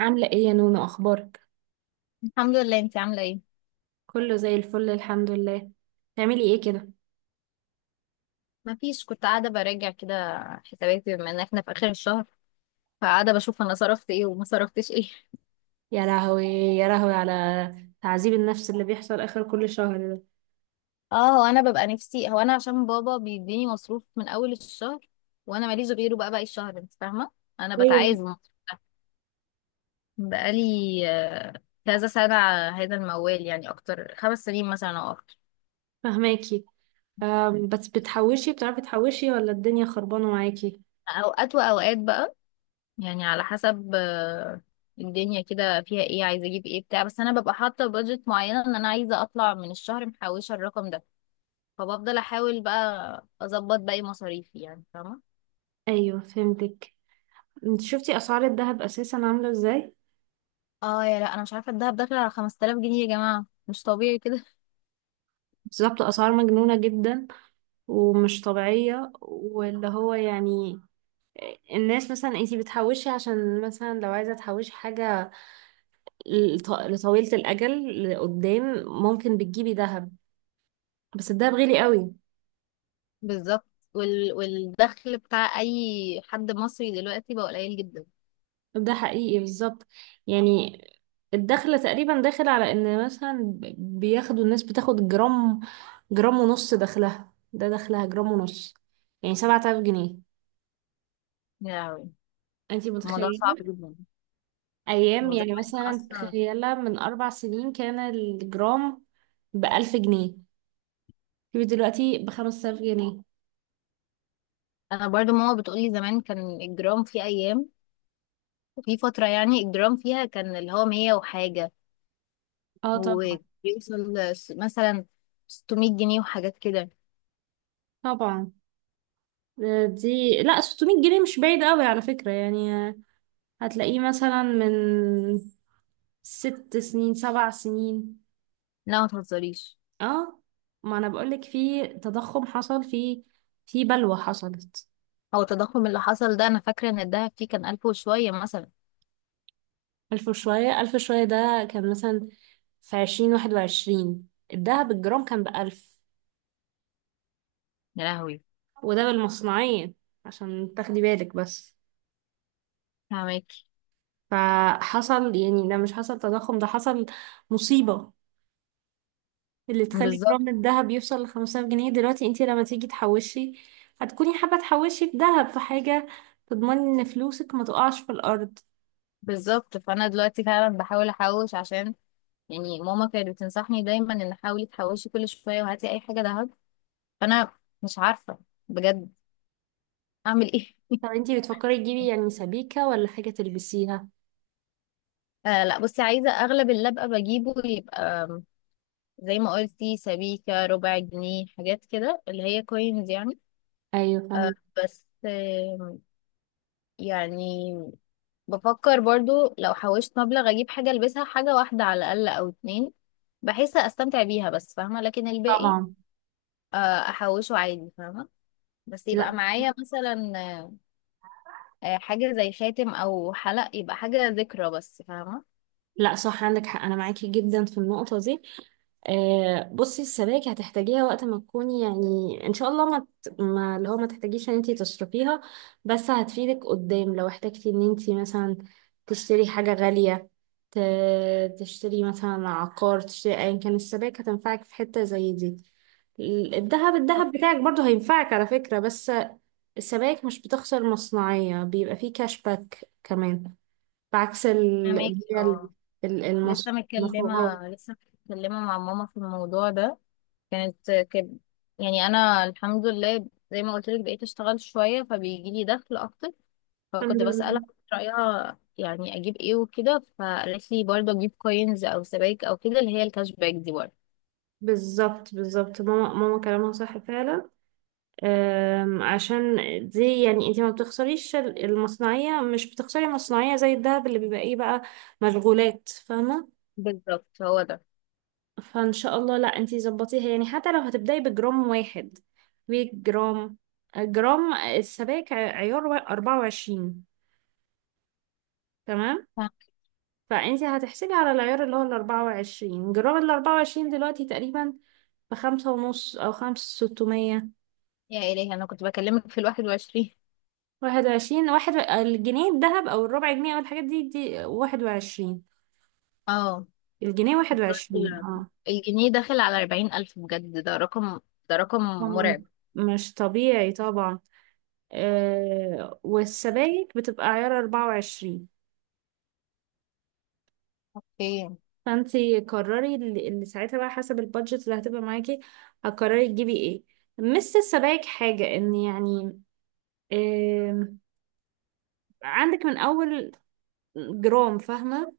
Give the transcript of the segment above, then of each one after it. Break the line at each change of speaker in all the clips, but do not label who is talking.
عاملة ايه يا نونو؟ اخبارك؟
الحمد لله. انت عامله ايه؟
كله زي الفل الحمد لله. تعملي ايه كده؟
ما فيش، كنت قاعده براجع كده حساباتي، بما ان احنا في اخر الشهر، فقاعده بشوف انا صرفت ايه وما صرفتش ايه.
يا لهوي يا لهوي على تعذيب النفس اللي بيحصل اخر كل شهر ده!
اه، هو انا ببقى نفسي، هو انا عشان بابا بيديني مصروف من اول الشهر وانا ماليش غيره بقى باقي الشهر، انت فاهمه. انا
ايوه،
بتعايز مصروف. بقالي آه، كذا سنه على هذا الموال، يعني اكتر 5 سنين مثلا او اكتر.
فهماكي. بس بتحوشي؟ بتعرفي تحوشي ولا الدنيا خربانة معاكي؟
اوقات واوقات بقى، يعني على حسب الدنيا كده فيها ايه، عايزه اجيب ايه بتاع، بس انا ببقى حاطه بادجت معينه ان انا عايزه اطلع من الشهر محوشه الرقم ده، فبفضل احاول بقى اظبط باقي مصاريفي يعني فاهمه.
ايوه، فهمتك. انت شفتي اسعار الذهب اساسا عاملة ازاي؟
اه يا لا، انا مش عارفه، الدهب داخل على 5000 جنيه يا جماعه، مش طبيعي كده.
بالظبط. اسعار مجنونة جدا ومش طبيعية، واللي هو يعني الناس مثلا انتي بتحوشي عشان مثلا لو عايزة تحوشي حاجة لطويلة الأجل لقدام، ممكن بتجيبي ذهب. بس الذهب غالي قوي.
بالظبط. والدخل بتاع اي حد مصري دلوقتي بقى قليل جدا.
ده حقيقي بالظبط. يعني الدخل تقريبا داخل على ان مثلا بياخدوا الناس بتاخد جرام، جرام ونص. دخلها ده دخلها جرام ونص، يعني 7000 جنيه.
يا لهوي،
انتي
الموضوع
متخيلة؟
صعب جدا.
أيام يعني
وزمان
مثلا
اصلا،
تخيلة، من 4 سنين كان الجرام بـ1000 جنيه، دلوقتي بـ5000 جنيه.
انا برضو ماما بتقولي زمان كان الجرام في ايام، في فترة يعني الجرام فيها كان اللي هو مية وحاجة،
اه، طبعا
وبيوصل مثلا 600 جنيه وحاجات كده.
طبعا. دي لا، 600 جنيه مش بعيد قوي على فكرة يعني. هتلاقيه مثلا من 6 سنين، 7 سنين.
لا ما تهزريش.
اه، ما انا بقولك في تضخم حصل، في بلوى حصلت.
هو التضخم اللي حصل ده، أنا فاكرة إن الدهب فيه كان ألف وشوية مثلا.
ألف وشوية، ألف وشوية ده كان مثلا في 2020 - 2021، الدهب الجرام كان بـ1000.
يا لهوي.
وده بالمصنعية، عشان تاخدي بالك بس.
فاهمك.
فحصل، يعني ده مش حصل تضخم، ده حصل مصيبة اللي تخلي
بالظبط
جرام الذهب يوصل لـ5000 جنيه دلوقتي. انتي لما تيجي تحوشي، هتكوني حابة تحوشي في ذهب، في حاجة تضمني ان فلوسك ما تقعش في الأرض.
بالظبط. فأنا دلوقتي فعلا بحاول أحوش عشان، يعني ماما كانت بتنصحني دايما إن حاولي تحوشي كل شوية وهاتي أي حاجة دهب. فأنا مش عارفة بجد أعمل إيه.
طب انتي بتفكري تجيبي يعني سبيكة ولا حاجة تلبسيها؟
آه لا، بصي، عايزة أغلب اللي أبقى بجيبه يبقى زي ما قلتي، سبيكة ربع جنيه حاجات كده اللي هي كوينز يعني.
ايوه فاهمك.
بس يعني بفكر برضو لو حوشت مبلغ اجيب حاجة البسها، حاجة واحدة على الاقل او اتنين، بحيث استمتع بيها بس فاهمة. لكن الباقي
طبعا.
احوشه عادي فاهمة. بس يبقى
لا،
معايا مثلا حاجة زي خاتم او حلق، يبقى حاجة ذكرى بس فاهمة.
لا صح، عندك حق انا معاكي جدا في النقطة دي. بصي، السبايك هتحتاجيها وقت ما تكوني يعني ان شاء الله ما اللي هو ما تحتاجيش ان انتي تصرفيها. بس هتفيدك قدام لو احتاجتي ان انتي مثلا تشتري حاجة غالية، ت... تشتري مثلا عقار، تشتري ايا كان. السبائك هتنفعك في حتة زي دي. الذهب
طب
الذهب بتاعك برضو هينفعك على فكرة، بس السبائك مش بتخسر مصنعية، بيبقى فيه كاش باك كمان، بعكس اللي
فاهماكي
هي
اه.
ال- المص-
لسه
المصبغات.
متكلمة لسه متكلمة مع ماما في الموضوع ده، كانت كده يعني. انا الحمد لله زي ما قلت لك بقيت اشتغل شويه، فبيجي لي دخل اكتر،
الحمد
فكنت بسالها
لله.
رايها يعني اجيب ايه وكده. فقالت لي برضه اجيب كوينز او سبائك او كده اللي هي الكاش باك دي برضه.
بالظبط، بالظبط، ماما ماما كلامها صح فعلا. عشان دي يعني انت ما بتخسريش المصنعية، مش بتخسري مصنعية زي الدهب اللي بيبقى ايه بقى، مشغولات، فاهمة؟
بالظبط، هو ده.
فان شاء الله، لا انت ظبطيها يعني، حتى لو هتبدأي بجرام واحد، بجرام. جرام السبائك عيار 24. تمام؟
ف-
فانت هتحسبي على العيار اللي هو ال 24. جرام ال 24 دلوقتي تقريبا بخمسة ونص او خمسة ستمية،
يا الهي، انا كنت بكلمك في 21.
21، الجنيه الذهب او الربع جنيه او الحاجات دي 21.
اه،
الجنيه 21، اه.
الجنيه داخل على 40,000، بجد ده رقم، ده رقم
رقم
مرعب.
مش طبيعي طبعا. والسبائك بتبقى عيار 24.
اوكي.
فانتي قرري اللي ساعتها بقى، حسب البادجت اللي هتبقى معاكي، هتقرري تجيبي ايه. مس السبائك حاجة، ان يعني آه عندك من اول جرام، فاهمة؟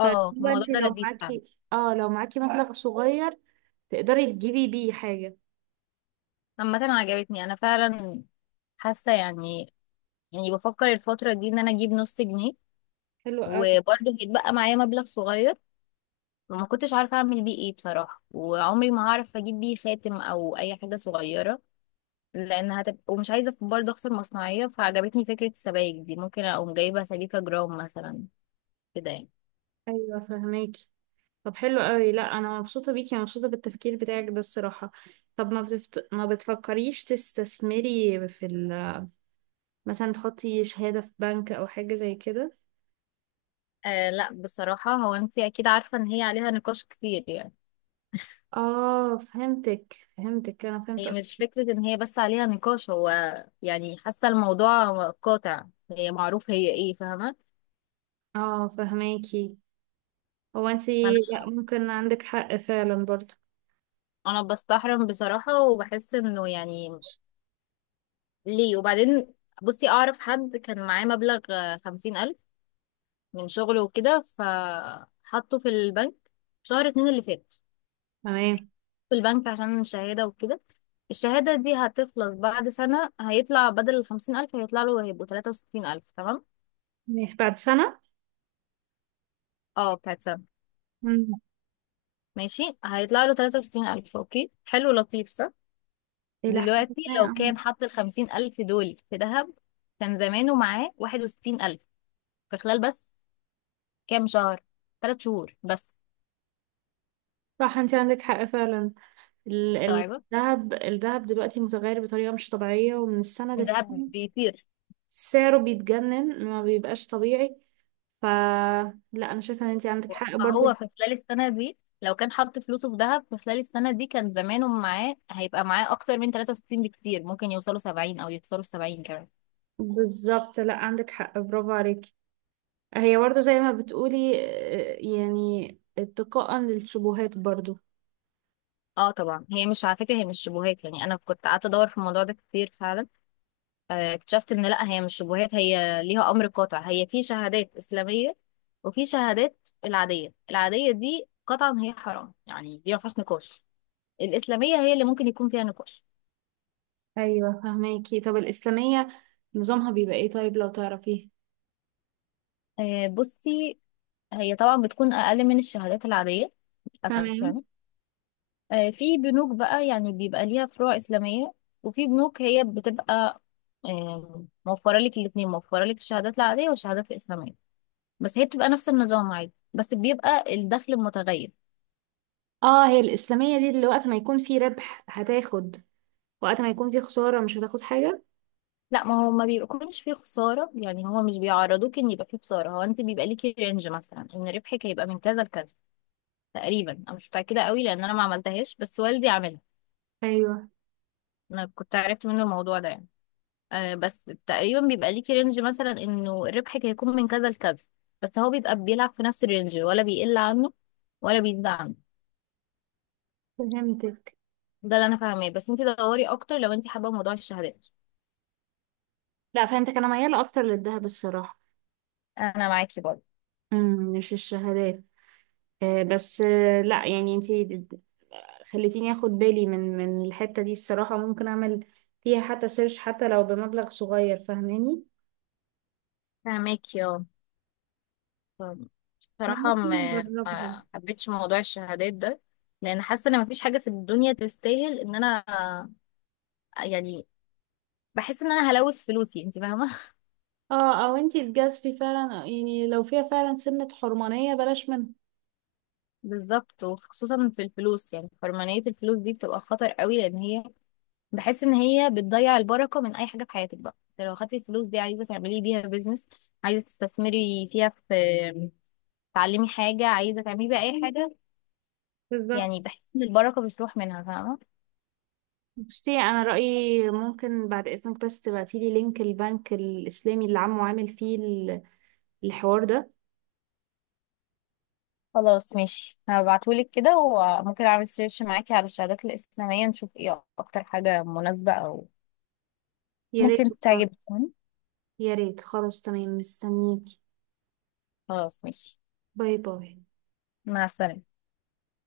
اه، الموضوع
فانتي
ده لذيذ فعلا.
لو معاكي مبلغ صغير، تقدري تجيبي بيه حاجة.
عامة عجبتني أنا فعلا، حاسة يعني، يعني بفكر الفترة دي ان انا اجيب نص جنيه،
حلو قوي.
وبرضه هيتبقى معايا مبلغ صغير وما كنتش عارفة اعمل بيه ايه بصراحة، وعمري ما هعرف اجيب بيه خاتم او اي حاجة صغيرة لان هتبقى، ومش عايزة برضه اخسر مصنعية. فعجبتني فكرة السبائك دي، ممكن اقوم جايبة سبيكة جرام مثلا كده يعني.
ايوه فهماكي. طب حلو قوي. لا انا مبسوطه بيكي، مبسوطه بالتفكير بتاعك ده الصراحه. طب ما بتفكريش تستثمري في مثلا تحطي شهاده في بنك او حاجه زي كده؟
آه لا بصراحة، هو انت اكيد عارفة ان هي عليها نقاش كتير يعني.
اه، فهمتك فهمتك، انا فهمت
هي
أكتر.
مش فكرة ان هي بس عليها نقاش، هو يعني حاسة الموضوع قاطع، هي معروف هي ايه فاهمة.
اه فهماكي. هو انتي، لا، ممكن عندك حق فعلا برضه.
انا بستحرم بصراحة وبحس انه يعني ليه، وبعدين بصي اعرف حد كان معاه مبلغ 50,000 من شغله وكده، فحطه في البنك شهر اتنين اللي فات،
تمام،
في البنك عشان شهادة وكده. الشهادة دي هتخلص بعد سنة، هيطلع بدل 50,000 هيطلع له، هيبقوا 63,000 تمام.
ماشي بعد سنه.
اه بتاعت سنة،
مم.
ماشي هيطلع له 63,000، اوكي حلو لطيف صح.
الى حد
دلوقتي
ما،
لو
آه.
كان حط 50,000 دول في ذهب، كان زمانه معاه 61,000 في خلال بس كام شهر، 3 شهور بس.
صح انتي عندك حق فعلا. ال- ال-
مستوعبة.
الذهب الذهب دلوقتي متغير بطريقة مش طبيعية، ومن السنة
الذهب
للسنة
بيطير.
سعره بيتجنن، ما بيبقاش طبيعي. ف لا انا شايفه ان انت عندك حق برضو.
هو في خلال السنة دي، لو كان حط فلوسه في ذهب في خلال السنة دي، كان زمانه معاه، هيبقى معاه أكتر من 63 بكتير، ممكن يوصلوا 70 أو يوصلوا 70 كمان.
بالظبط، لا عندك حق، برافو عليكي. هي برضو زي ما بتقولي، يعني اتقاء للشبهات برضو.
اه طبعا، هي مش على فكرة هي مش شبهات يعني، أنا كنت قعدت أدور في الموضوع ده كتير فعلا. اكتشفت إن لأ هي مش شبهات، هي ليها أمر قاطع، هي في شهادات إسلامية وفي شهادات العادية. العادية دي قطعا هي حرام يعني، دي ما فيهاش نقاش. الإسلامية هي اللي ممكن يكون فيها نقاش.
ايوه فهماكي. طب الاسلاميه نظامها بيبقى ايه طيب، لو تعرفيه؟
بصي، هي طبعا بتكون أقل من الشهادات العادية للأسف
تمام.
يعني. في بنوك بقى يعني بيبقى ليها فروع إسلامية، وفي بنوك هي بتبقى موفرة لك الاتنين، موفرة لك الشهادات العادية والشهادات الإسلامية، بس هي بتبقى نفس النظام عادي بس بيبقى الدخل متغير.
اه، هي الاسلاميه دي اللي وقت ما يكون في ربح هتاخد، وقت ما يكون في خساره مش هتاخد حاجه؟
لا، ما هو ما بيكونش فيه خسارة يعني، هو مش بيعرضوك ان يبقى فيه خسارة، هو انت بيبقى ليكي رينج مثلا ان ربحك هيبقى من كذا لكذا تقريبا. انا مش متأكدة قوي لان انا ما عملتهاش، بس والدي عملها.
ايوه
انا كنت عرفت منه الموضوع ده يعني. بس تقريبا بيبقى ليكي رينج مثلا انه ربحك هيكون من كذا لكذا، بس هو بيبقى بيلعب في نفس الرينج، ولا بيقل عنه ولا بيزيد عنه.
فهمتك.
ده اللي انا فاهماه، بس انت دوري اكتر لو انت حابه موضوع الشهادات.
لا فهمتك، انا مياله اكتر للذهب الصراحه.
انا معاكي برضه.
مش الشهادات. بس لا يعني انتي، خليتيني اخد بالي من الحته دي الصراحه، ممكن اعمل فيها حتى سيرش، حتى لو بمبلغ صغير، فاهماني؟
فاهماكي اه فاهمة.
احنا
بصراحه
ممكن
ما
نجربها.
ما حبيتش موضوع الشهادات ده، لان حاسه ان مفيش حاجه في الدنيا تستاهل ان انا يعني بحس ان انا هلوث فلوسي، انت فاهمه.
اه، او انتي تجازفي فعلا يعني، لو فيها فعلا سنه حرمانيه، بلاش منها.
بالظبط، وخصوصا في الفلوس، يعني حرمانية الفلوس دي بتبقى خطر قوي، لان هي بحس ان هي بتضيع البركه من اي حاجه في حياتك بقى. انت لو خدتي الفلوس دي عايزه تعملي بيها بيزنس، عايزه تستثمري فيها، في تعلمي حاجه، عايزه تعملي بيها اي حاجه، يعني
بالظبط.
بحس ان البركه بتروح منها فاهمه.
بصي انا رايي، ممكن بعد اذنك بس تبعتيلي لينك البنك الاسلامي اللي عمو عامل فيه الحوار ده.
خلاص ماشي، هبعتهولك كده، وممكن اعمل سيرش معاكي على الشهادات الاسلاميه نشوف ايه اكتر حاجه مناسبه، او
يا ريت،
ممكن تعجبك يعني.
يا ريت. خلاص تمام، مستنيك.
خلاص ماشي،
باي باي.
مع السلامه.